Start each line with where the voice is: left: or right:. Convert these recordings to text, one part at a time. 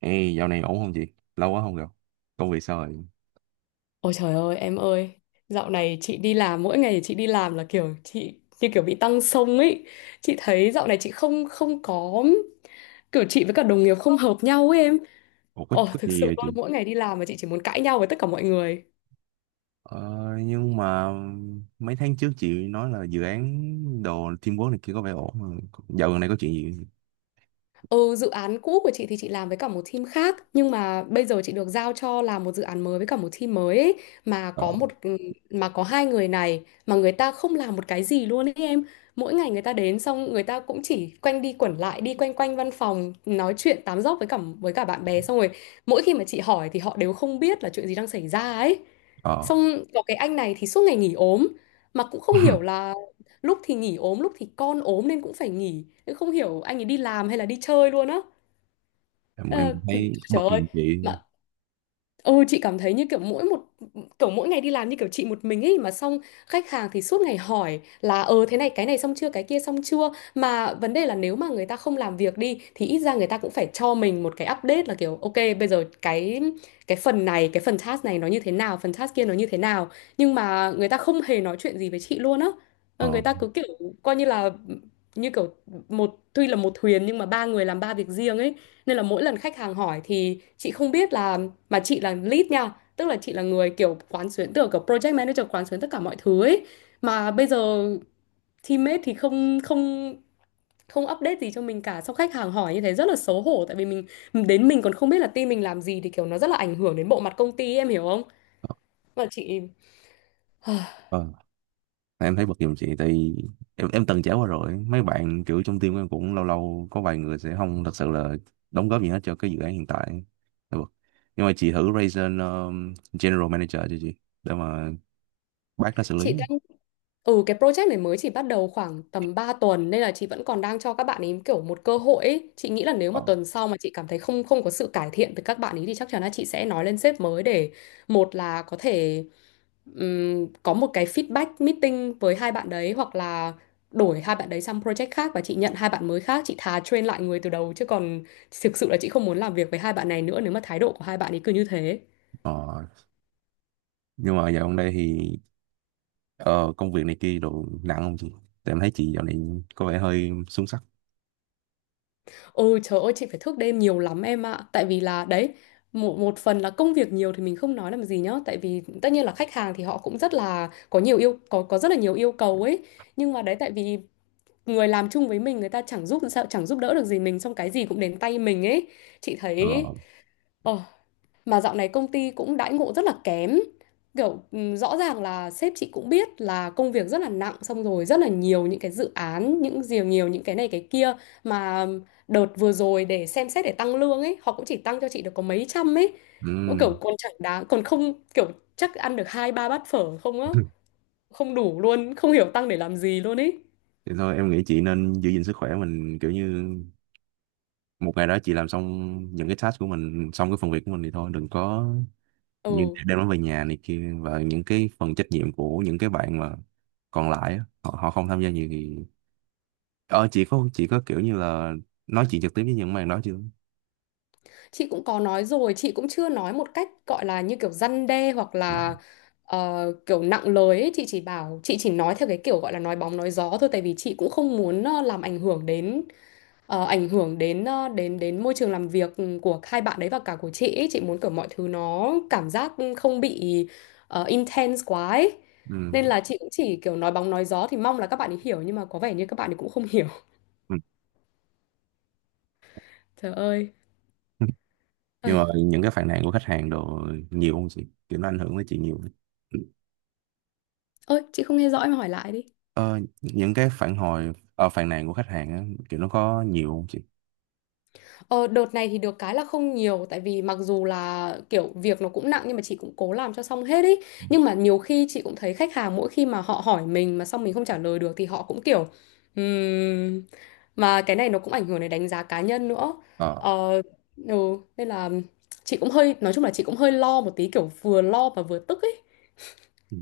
right: Ê, dạo này ổn không chị? Lâu quá không gặp. Công việc sao rồi?
left: Ôi trời ơi em ơi. Dạo này chị đi làm mỗi ngày chị đi làm là kiểu chị như kiểu bị tăng xông ấy. Chị thấy dạo này chị không không có, kiểu chị với cả đồng nghiệp không hợp nhau ấy em.
right: Ủa, có,
left: Ồ
right: có
left: thực
right: gì
left: sự
right: vậy chị?
left: luôn, mỗi ngày đi làm mà chị chỉ muốn cãi nhau với tất cả mọi người.
right: Ờ, nhưng mà mấy tháng trước chị nói là dự án đồ teamwork này kia có vẻ ổn mà. Dạo gần đây có chuyện gì vậy?
left: Ừ, dự án cũ của chị thì chị làm với cả một team khác, nhưng mà bây giờ chị được giao cho làm một dự án mới với cả một team mới ấy, mà
right: Ờ.
left: có một mà có hai người này mà người ta không làm một cái gì luôn ấy em. Mỗi ngày người ta đến xong người ta cũng chỉ quanh đi quẩn lại đi quanh quanh văn phòng nói chuyện tám dóc với cả bạn bè, xong rồi mỗi khi mà chị hỏi thì họ đều không biết là chuyện gì đang xảy ra ấy.
right: Ờ.
left: Xong có cái anh này thì suốt ngày nghỉ ốm, mà cũng không hiểu là lúc thì nghỉ ốm lúc thì con ốm nên cũng phải nghỉ. Em không hiểu anh ấy đi làm hay là đi chơi luôn á.
right: Em,
left: Ờ,
right: em thấy
left: trời
right: bật
left: ơi,
right: giùm chị.
left: mà Ừ, chị cảm thấy như kiểu mỗi một kiểu mỗi ngày đi làm như kiểu chị một mình ấy, mà xong khách hàng thì suốt ngày hỏi là thế này cái này xong chưa cái kia xong chưa, mà vấn đề là nếu mà người ta không làm việc đi thì ít ra người ta cũng phải cho mình một cái update, là kiểu ok bây giờ cái phần này cái phần task này nó như thế nào, phần task kia nó như thế nào, nhưng mà người ta không hề nói chuyện gì với chị luôn á. Ờ,
right: Ờ.
left: người ta cứ kiểu coi như là như kiểu một, tuy là một thuyền nhưng mà ba người làm ba việc riêng ấy. Nên là mỗi lần khách hàng hỏi thì chị không biết là, mà chị là lead nha, tức là chị là người kiểu quán xuyến, tưởng kiểu project manager quán xuyến tất cả mọi thứ ấy, mà bây giờ teammate thì không không không update gì cho mình cả, xong khách hàng hỏi như thế rất là xấu hổ tại vì mình, đến mình còn không biết là team mình làm gì thì kiểu nó rất là ảnh hưởng đến bộ mặt công ty, em hiểu không? Mà chị
right: Ờ. Em thấy bật giùm chị tại vì em từng trải qua rồi. Mấy bạn kiểu trong team em cũng lâu lâu có vài người sẽ không thật sự là đóng góp gì hết cho cái dự án hiện tại. Em bật. Nhưng mà chị thử raise general manager cho chị để mà bác nó xử lý
left: chị
right: không?
left: đang, ừ cái project này mới chỉ bắt đầu khoảng tầm 3 tuần nên là chị vẫn còn đang cho các bạn ấy kiểu một cơ hội ấy. Chị nghĩ là nếu
right: Ờ.
left: mà tuần sau mà chị cảm thấy không không có sự cải thiện từ các bạn ấy thì chắc chắn là chị sẽ nói lên sếp mới để một là có thể có một cái feedback meeting với hai bạn đấy, hoặc là đổi hai bạn đấy sang project khác và chị nhận hai bạn mới khác. Chị thà train lại người từ đầu chứ còn thực sự là chị không muốn làm việc với hai bạn này nữa nếu mà thái độ của hai bạn ấy cứ như thế.
right: Ờ. Nhưng mà dạo gần đây thì ờ, công việc này kia đồ nặng không chị? Tại em thấy chị dạo này có vẻ hơi xuống sắc.
left: Ôi trời ơi chị phải thức đêm nhiều lắm em ạ. Tại vì là đấy, một phần là công việc nhiều thì mình không nói làm gì nhá. Tại vì tất nhiên là khách hàng thì họ cũng rất là, có rất là nhiều yêu cầu ấy. Nhưng mà đấy tại vì người làm chung với mình, người ta chẳng giúp đỡ được gì mình, xong cái gì cũng đến tay mình ấy. Chị thấy
right: Ờ.
left: ờ. Mà dạo này công ty cũng đãi ngộ rất là kém. Kiểu rõ ràng là sếp chị cũng biết là công việc rất là nặng, xong rồi rất là nhiều những cái dự án, những nhiều nhiều những cái này cái kia, mà đợt vừa rồi để xem xét để tăng lương ấy, họ cũng chỉ tăng cho chị được có mấy trăm ấy. Cũng
right: Ừm.
left: kiểu còn chẳng đáng, còn không kiểu chắc ăn được hai ba bát phở không á, không đủ luôn, không hiểu tăng để làm gì luôn ấy.
right: Thì thôi em nghĩ chị nên giữ gìn sức khỏe mình, kiểu như một ngày đó chị làm xong những cái task của mình, xong cái phần việc của mình thì thôi đừng có như
left: Ừ.
right: đem nó về nhà này kia. Và những cái phần trách nhiệm của những cái bạn mà còn lại á, họ không tham gia nhiều thì ờ chị có kiểu như là nói chuyện trực tiếp với những bạn đó chưa?
left: Chị cũng có nói rồi, chị cũng chưa nói một cách gọi là như kiểu răn đe hoặc
right: Ờ.
left: là kiểu nặng lời ấy. Chị chỉ bảo chị chỉ nói theo cái kiểu gọi là nói bóng nói gió thôi, tại vì chị cũng không muốn làm ảnh hưởng đến ờ, ảnh hưởng đến ờ, đến đến môi trường làm việc của hai bạn đấy và cả của chị ấy. Chị muốn kiểu mọi thứ nó cảm giác không bị intense quá ấy.
right: Ừ.
left: Nên là chị cũng chỉ kiểu nói bóng nói gió thì mong là các bạn ấy hiểu, nhưng mà có vẻ như các bạn ấy cũng không hiểu.
right: Ừ.
left: Trời ơi.
right: Nhưng mà
left: Ai,
right: những cái phàn nàn của khách hàng đồ nhiều không chị, kiểu nó ảnh hưởng tới chị nhiều không?
left: ôi, chị không nghe rõ em hỏi lại đi.
right: Ờ, những cái phản hồi phàn nàn của khách hàng á, kiểu nó có nhiều không chị?
left: Ờ, đợt này thì được cái là không nhiều, tại vì mặc dù là kiểu việc nó cũng nặng nhưng mà chị cũng cố làm cho xong hết ý. Nhưng mà nhiều khi chị cũng thấy khách hàng mỗi khi mà họ hỏi mình mà xong mình không trả lời được thì họ cũng kiểu "ừm," mà cái này nó cũng ảnh hưởng đến đánh giá cá nhân nữa.
right: Ờ.
left: ờ, ừ, Nên là chị cũng hơi, nói chung là chị cũng hơi lo một tí, kiểu vừa lo mà vừa tức ấy.
right: Ừ.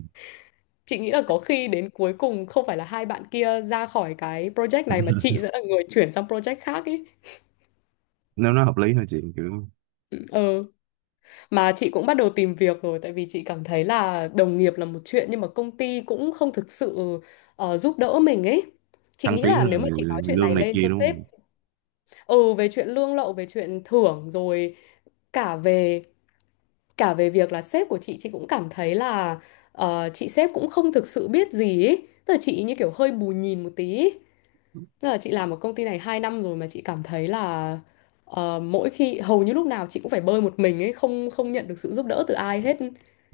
left: Chị nghĩ là có khi đến cuối cùng không phải là hai bạn kia ra khỏi cái project này mà chị sẽ là người chuyển sang project khác ấy.
right: Nếu nó hợp lý thôi chị, kiểu
left: Ừ. Mà chị cũng bắt đầu tìm việc rồi, tại vì chị cảm thấy là đồng nghiệp là một chuyện nhưng mà công ty cũng không thực sự giúp đỡ mình ấy. Chị
right: thăng
left: nghĩ là
right: tiến là
left: nếu mà chị nói chuyện
right: lương
left: này
right: này
left: lên
right: kia
left: cho
right: đúng
left: sếp,
right: không?
left: ừ về chuyện lương lậu, về chuyện thưởng rồi cả về cả về việc là sếp của chị cũng cảm thấy là chị sếp cũng không thực sự biết gì ấy. Tức là chị như kiểu hơi bù nhìn một tí. Tức là chị làm ở công ty này 2 năm rồi mà chị cảm thấy là mỗi khi hầu như lúc nào chị cũng phải bơi một mình ấy, không không nhận được sự giúp đỡ từ ai hết.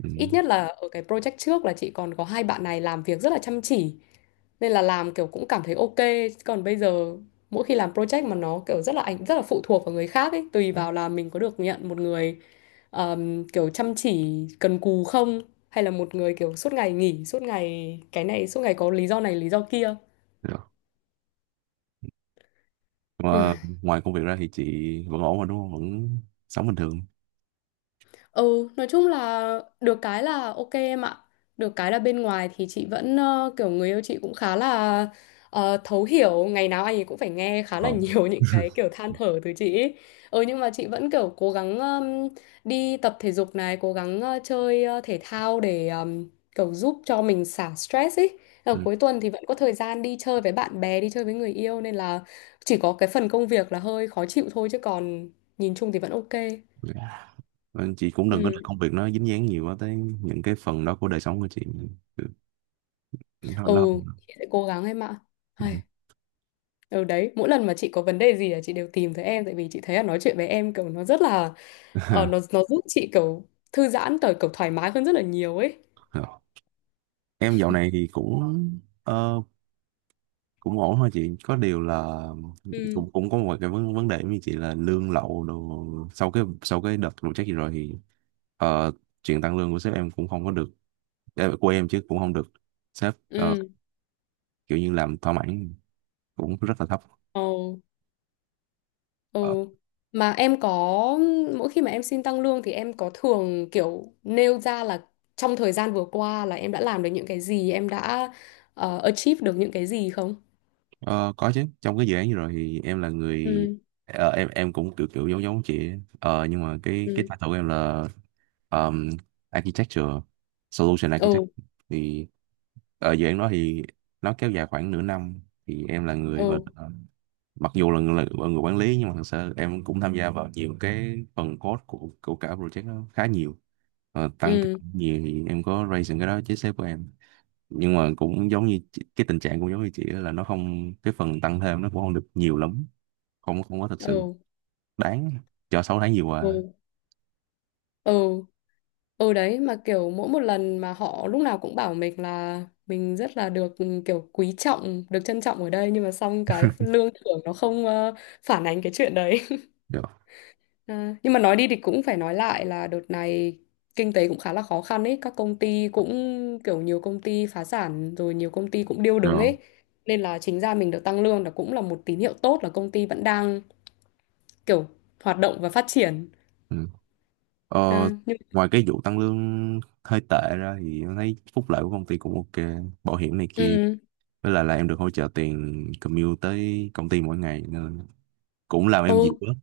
right: Ừ.
left: Ít nhất là ở cái project trước là chị còn có hai bạn này làm việc rất là chăm chỉ nên là làm kiểu cũng cảm thấy ok. Chứ còn bây giờ mỗi khi làm project mà nó kiểu rất là ảnh, rất là phụ thuộc vào người khác ấy, tùy vào là mình có được nhận một người kiểu chăm chỉ cần cù không, hay là một người kiểu suốt ngày nghỉ, suốt ngày cái này, suốt ngày có lý do này lý do kia.
right: Rồi. Mà ngoài công việc ra thì chị vẫn ổn mà, đúng không? Vẫn sống bình thường.
left: Ừ, nói chung là được cái là ok em ạ. Được cái là bên ngoài thì chị vẫn kiểu người yêu chị cũng khá là thấu hiểu, ngày nào anh ấy cũng phải nghe khá
right: Ờ.
left: là nhiều những cái kiểu than thở từ chị ấy. Ừ nhưng mà chị vẫn kiểu cố gắng đi tập thể dục này, cố gắng chơi thể thao để kiểu giúp cho mình xả stress ấy. Ờ,
right: Ừ.
left: cuối tuần thì vẫn có thời gian đi chơi với bạn bè, đi chơi với người yêu, nên là chỉ có cái phần công việc là hơi khó chịu thôi chứ còn nhìn chung thì vẫn ok.
right: Vâng, chị cũng đừng có để
left: Ừ.
right: công việc nó dính dáng nhiều quá tới những cái phần đó của đời sống của chị, nó
left: Ừ,
right: nó
left: chị sẽ cố gắng em ạ. Hay. Ừ đấy, mỗi lần mà chị có vấn đề gì là chị đều tìm tới em, tại vì chị thấy là nói chuyện với em kiểu nó rất là nó giúp chị kiểu thư giãn tới kiểu thoải mái hơn rất là nhiều ấy.
right: Ừ. Em dạo này thì cũng ờ, cũng ổn thôi chị, có điều là
left: Ừ,
right: cũng cũng có một cái vấn vấn đề như chị là lương lậu đồ. Sau cái đợt vụ trách gì rồi thì ờ, chuyện tăng lương của sếp em cũng không có được, của em chứ, cũng không được sếp
left: ừ,
right: kiểu như làm thỏa mãn, cũng rất là thấp.
left: ồ, ừ. Mà em có, mỗi khi mà em xin tăng lương thì em có thường kiểu nêu ra là trong thời gian vừa qua là em đã làm được những cái gì, em đã achieve được những cái gì không?
right: Ờ, có chứ, trong cái dự án vừa rồi thì em là người
left: Ừ,
right: em cũng kiểu kiểu giống giống chị ấy. Ờ, nhưng mà cái
left: ừ,
right: title của em là um, Architecture Solution Architect.
left: ừ,
right: Thì ở dự án đó thì nó kéo dài khoảng nửa năm, thì em là người, và
left: ừ,
right: mặc dù là người quản lý, nhưng mà thực sự em cũng tham gia vào nhiều cái phần code của cả project nó khá nhiều. Ờ, tăng
left: ừ,
right: nhiều thì em có raise những cái đó với sếp của em, nhưng mà cũng cái tình trạng cũng giống như chị, đó là nó không, cái phần tăng thêm nó cũng không được nhiều lắm, không không có thật sự
left: ừ,
right: đáng cho 6 tháng vừa qua.
left: ừ. Ừ. Ừ đấy, mà kiểu mỗi một lần mà họ lúc nào cũng bảo mình là mình rất là được, ừ, kiểu quý trọng, được trân trọng ở đây, nhưng mà xong cái lương thưởng nó không phản ánh cái chuyện đấy.
right: Được
left: À, nhưng mà nói đi thì cũng phải nói lại là đợt này kinh tế cũng khá là khó khăn ấy, các công ty cũng kiểu nhiều công ty phá sản rồi, nhiều công ty cũng điêu đứng
right: rồi.
left: ấy. Nên là chính ra mình được tăng lương là cũng là một tín hiệu tốt là công ty vẫn đang kiểu hoạt động và phát triển.
right: Ừ. ờ,
left: À, nhưng
right: Ngoài cái vụ tăng lương hơi tệ ra thì em thấy phúc lợi của công ty cũng ok, bảo hiểm này kia,
left: ừ,
right: với lại là em được hỗ trợ tiền commute tới công ty mỗi ngày nên cũng làm em dịu
left: ừ.
right: lắm.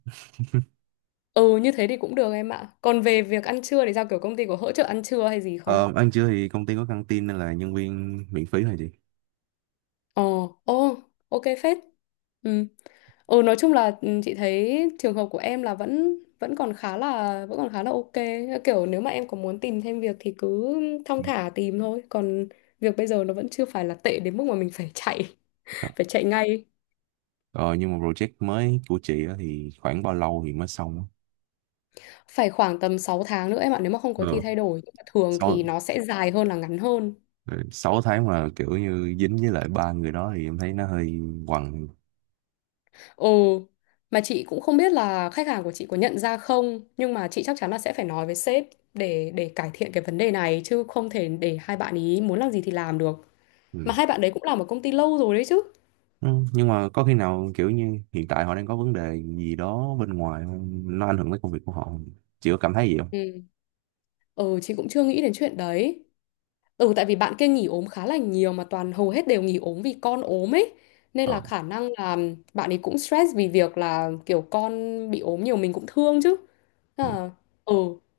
left: Ừ như thế thì cũng được em ạ. Còn về việc ăn trưa thì sao, kiểu công ty có hỗ trợ ăn trưa hay gì không?
right: Ờ, Ăn trưa thì công ty có căng tin nên là nhân viên miễn phí thôi chị.
left: Ồ, ồ, ok phết. Ừ. Ừ nói chung là ừ, chị thấy trường hợp của em là vẫn vẫn còn khá là vẫn còn khá là ok. Kiểu nếu mà em có muốn tìm thêm việc thì cứ
right: Ừ.
left: thong thả tìm thôi. Còn việc bây giờ nó vẫn chưa phải là tệ đến mức mà mình phải chạy, phải chạy ngay.
right: Ờ, nhưng mà project mới của chị á thì khoảng bao lâu thì mới xong á?
left: Phải khoảng tầm sáu tháng nữa em ạ, nếu mà không có gì
right: Ờ.
left: thay đổi. Nhưng mà thường
right: sáu
left: thì nó sẽ dài hơn là ngắn hơn.
right: ừ, sáu tháng mà kiểu như dính với lại ba người đó thì em thấy nó hơi quằn.
left: Ừ, mà chị cũng không biết là khách hàng của chị có nhận ra không, nhưng mà chị chắc chắn là sẽ phải nói với sếp để cải thiện cái vấn đề này chứ không thể để hai bạn ý muốn làm gì thì làm được. Mà
right: Ừ.
left: hai bạn đấy cũng làm ở công ty lâu rồi đấy chứ.
right: Ừ, nhưng mà có khi nào kiểu như hiện tại họ đang có vấn đề gì đó bên ngoài không, nó ảnh hưởng tới công việc của họ không, chị có cảm thấy gì không?
left: Ừ. Ừ, chị cũng chưa nghĩ đến chuyện đấy. Ừ tại vì bạn kia nghỉ ốm khá là nhiều mà toàn hầu hết đều nghỉ ốm vì con ốm ấy. Nên là
right: Ờ.
left: khả năng là bạn ấy cũng stress vì việc là kiểu con bị ốm nhiều, mình cũng thương chứ.
right: Ừ.
left: À, ừ,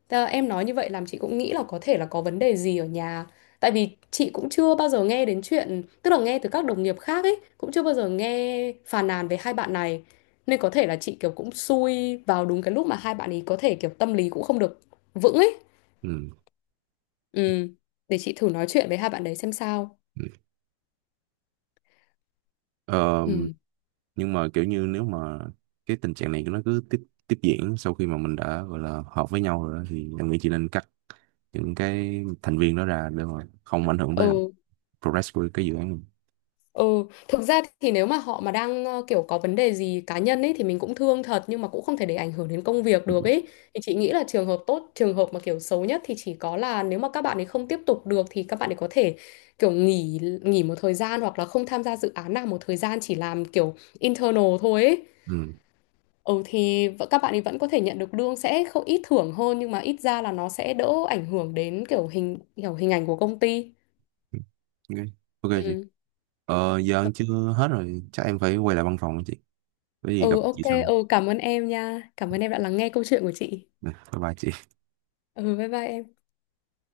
left: thế là em nói như vậy làm chị cũng nghĩ là có thể là có vấn đề gì ở nhà. Tại vì chị cũng chưa bao giờ nghe đến chuyện, tức là nghe từ các đồng nghiệp khác ấy, cũng chưa bao giờ nghe phàn nàn về hai bạn này. Nên có thể là chị kiểu cũng xui vào đúng cái lúc mà hai bạn ấy có thể kiểu tâm lý cũng không được vững ấy.
right: Ừ.
left: Ừ, để chị thử nói chuyện với hai bạn đấy xem sao.
right: Ừ. Ờ,
left: Ừ.
right: nhưng mà kiểu như nếu mà cái tình trạng này nó cứ tiếp tiếp diễn sau khi mà mình đã gọi là họp với nhau rồi đó, thì em nghĩ chị nên cắt những cái thành viên đó ra để mà không ảnh hưởng tới
left: Ừ.
right: progress của cái dự án.
left: Ừ. Thực ra thì nếu mà họ mà đang kiểu có vấn đề gì cá nhân ấy thì mình cũng thương thật, nhưng mà cũng không thể để ảnh hưởng đến công việc
right: Ừ.
left: được ấy. Thì chị nghĩ là trường hợp tốt, trường hợp mà kiểu xấu nhất thì chỉ có là nếu mà các bạn ấy không tiếp tục được thì các bạn ấy có thể kiểu nghỉ nghỉ một thời gian hoặc là không tham gia dự án nào một thời gian, chỉ làm kiểu internal thôi ấy.
right: Ừ.
left: Các bạn ấy vẫn có thể nhận được lương, sẽ không ít thưởng hơn, nhưng mà ít ra là nó sẽ đỡ ảnh hưởng đến kiểu hình ảnh của công ty.
right: Ok. Ok chị.
left: Ừ.
right: Ờ, giờ ăn chưa hết rồi, chắc em phải quay lại văn phòng chị. Có gì gặp
left: Ừ ok,
right: chị sau.
left: ừ cảm ơn em nha. Cảm ơn em đã lắng nghe câu chuyện của chị.
right: Nè, bye bye chị.
left: Ừ bye bye em.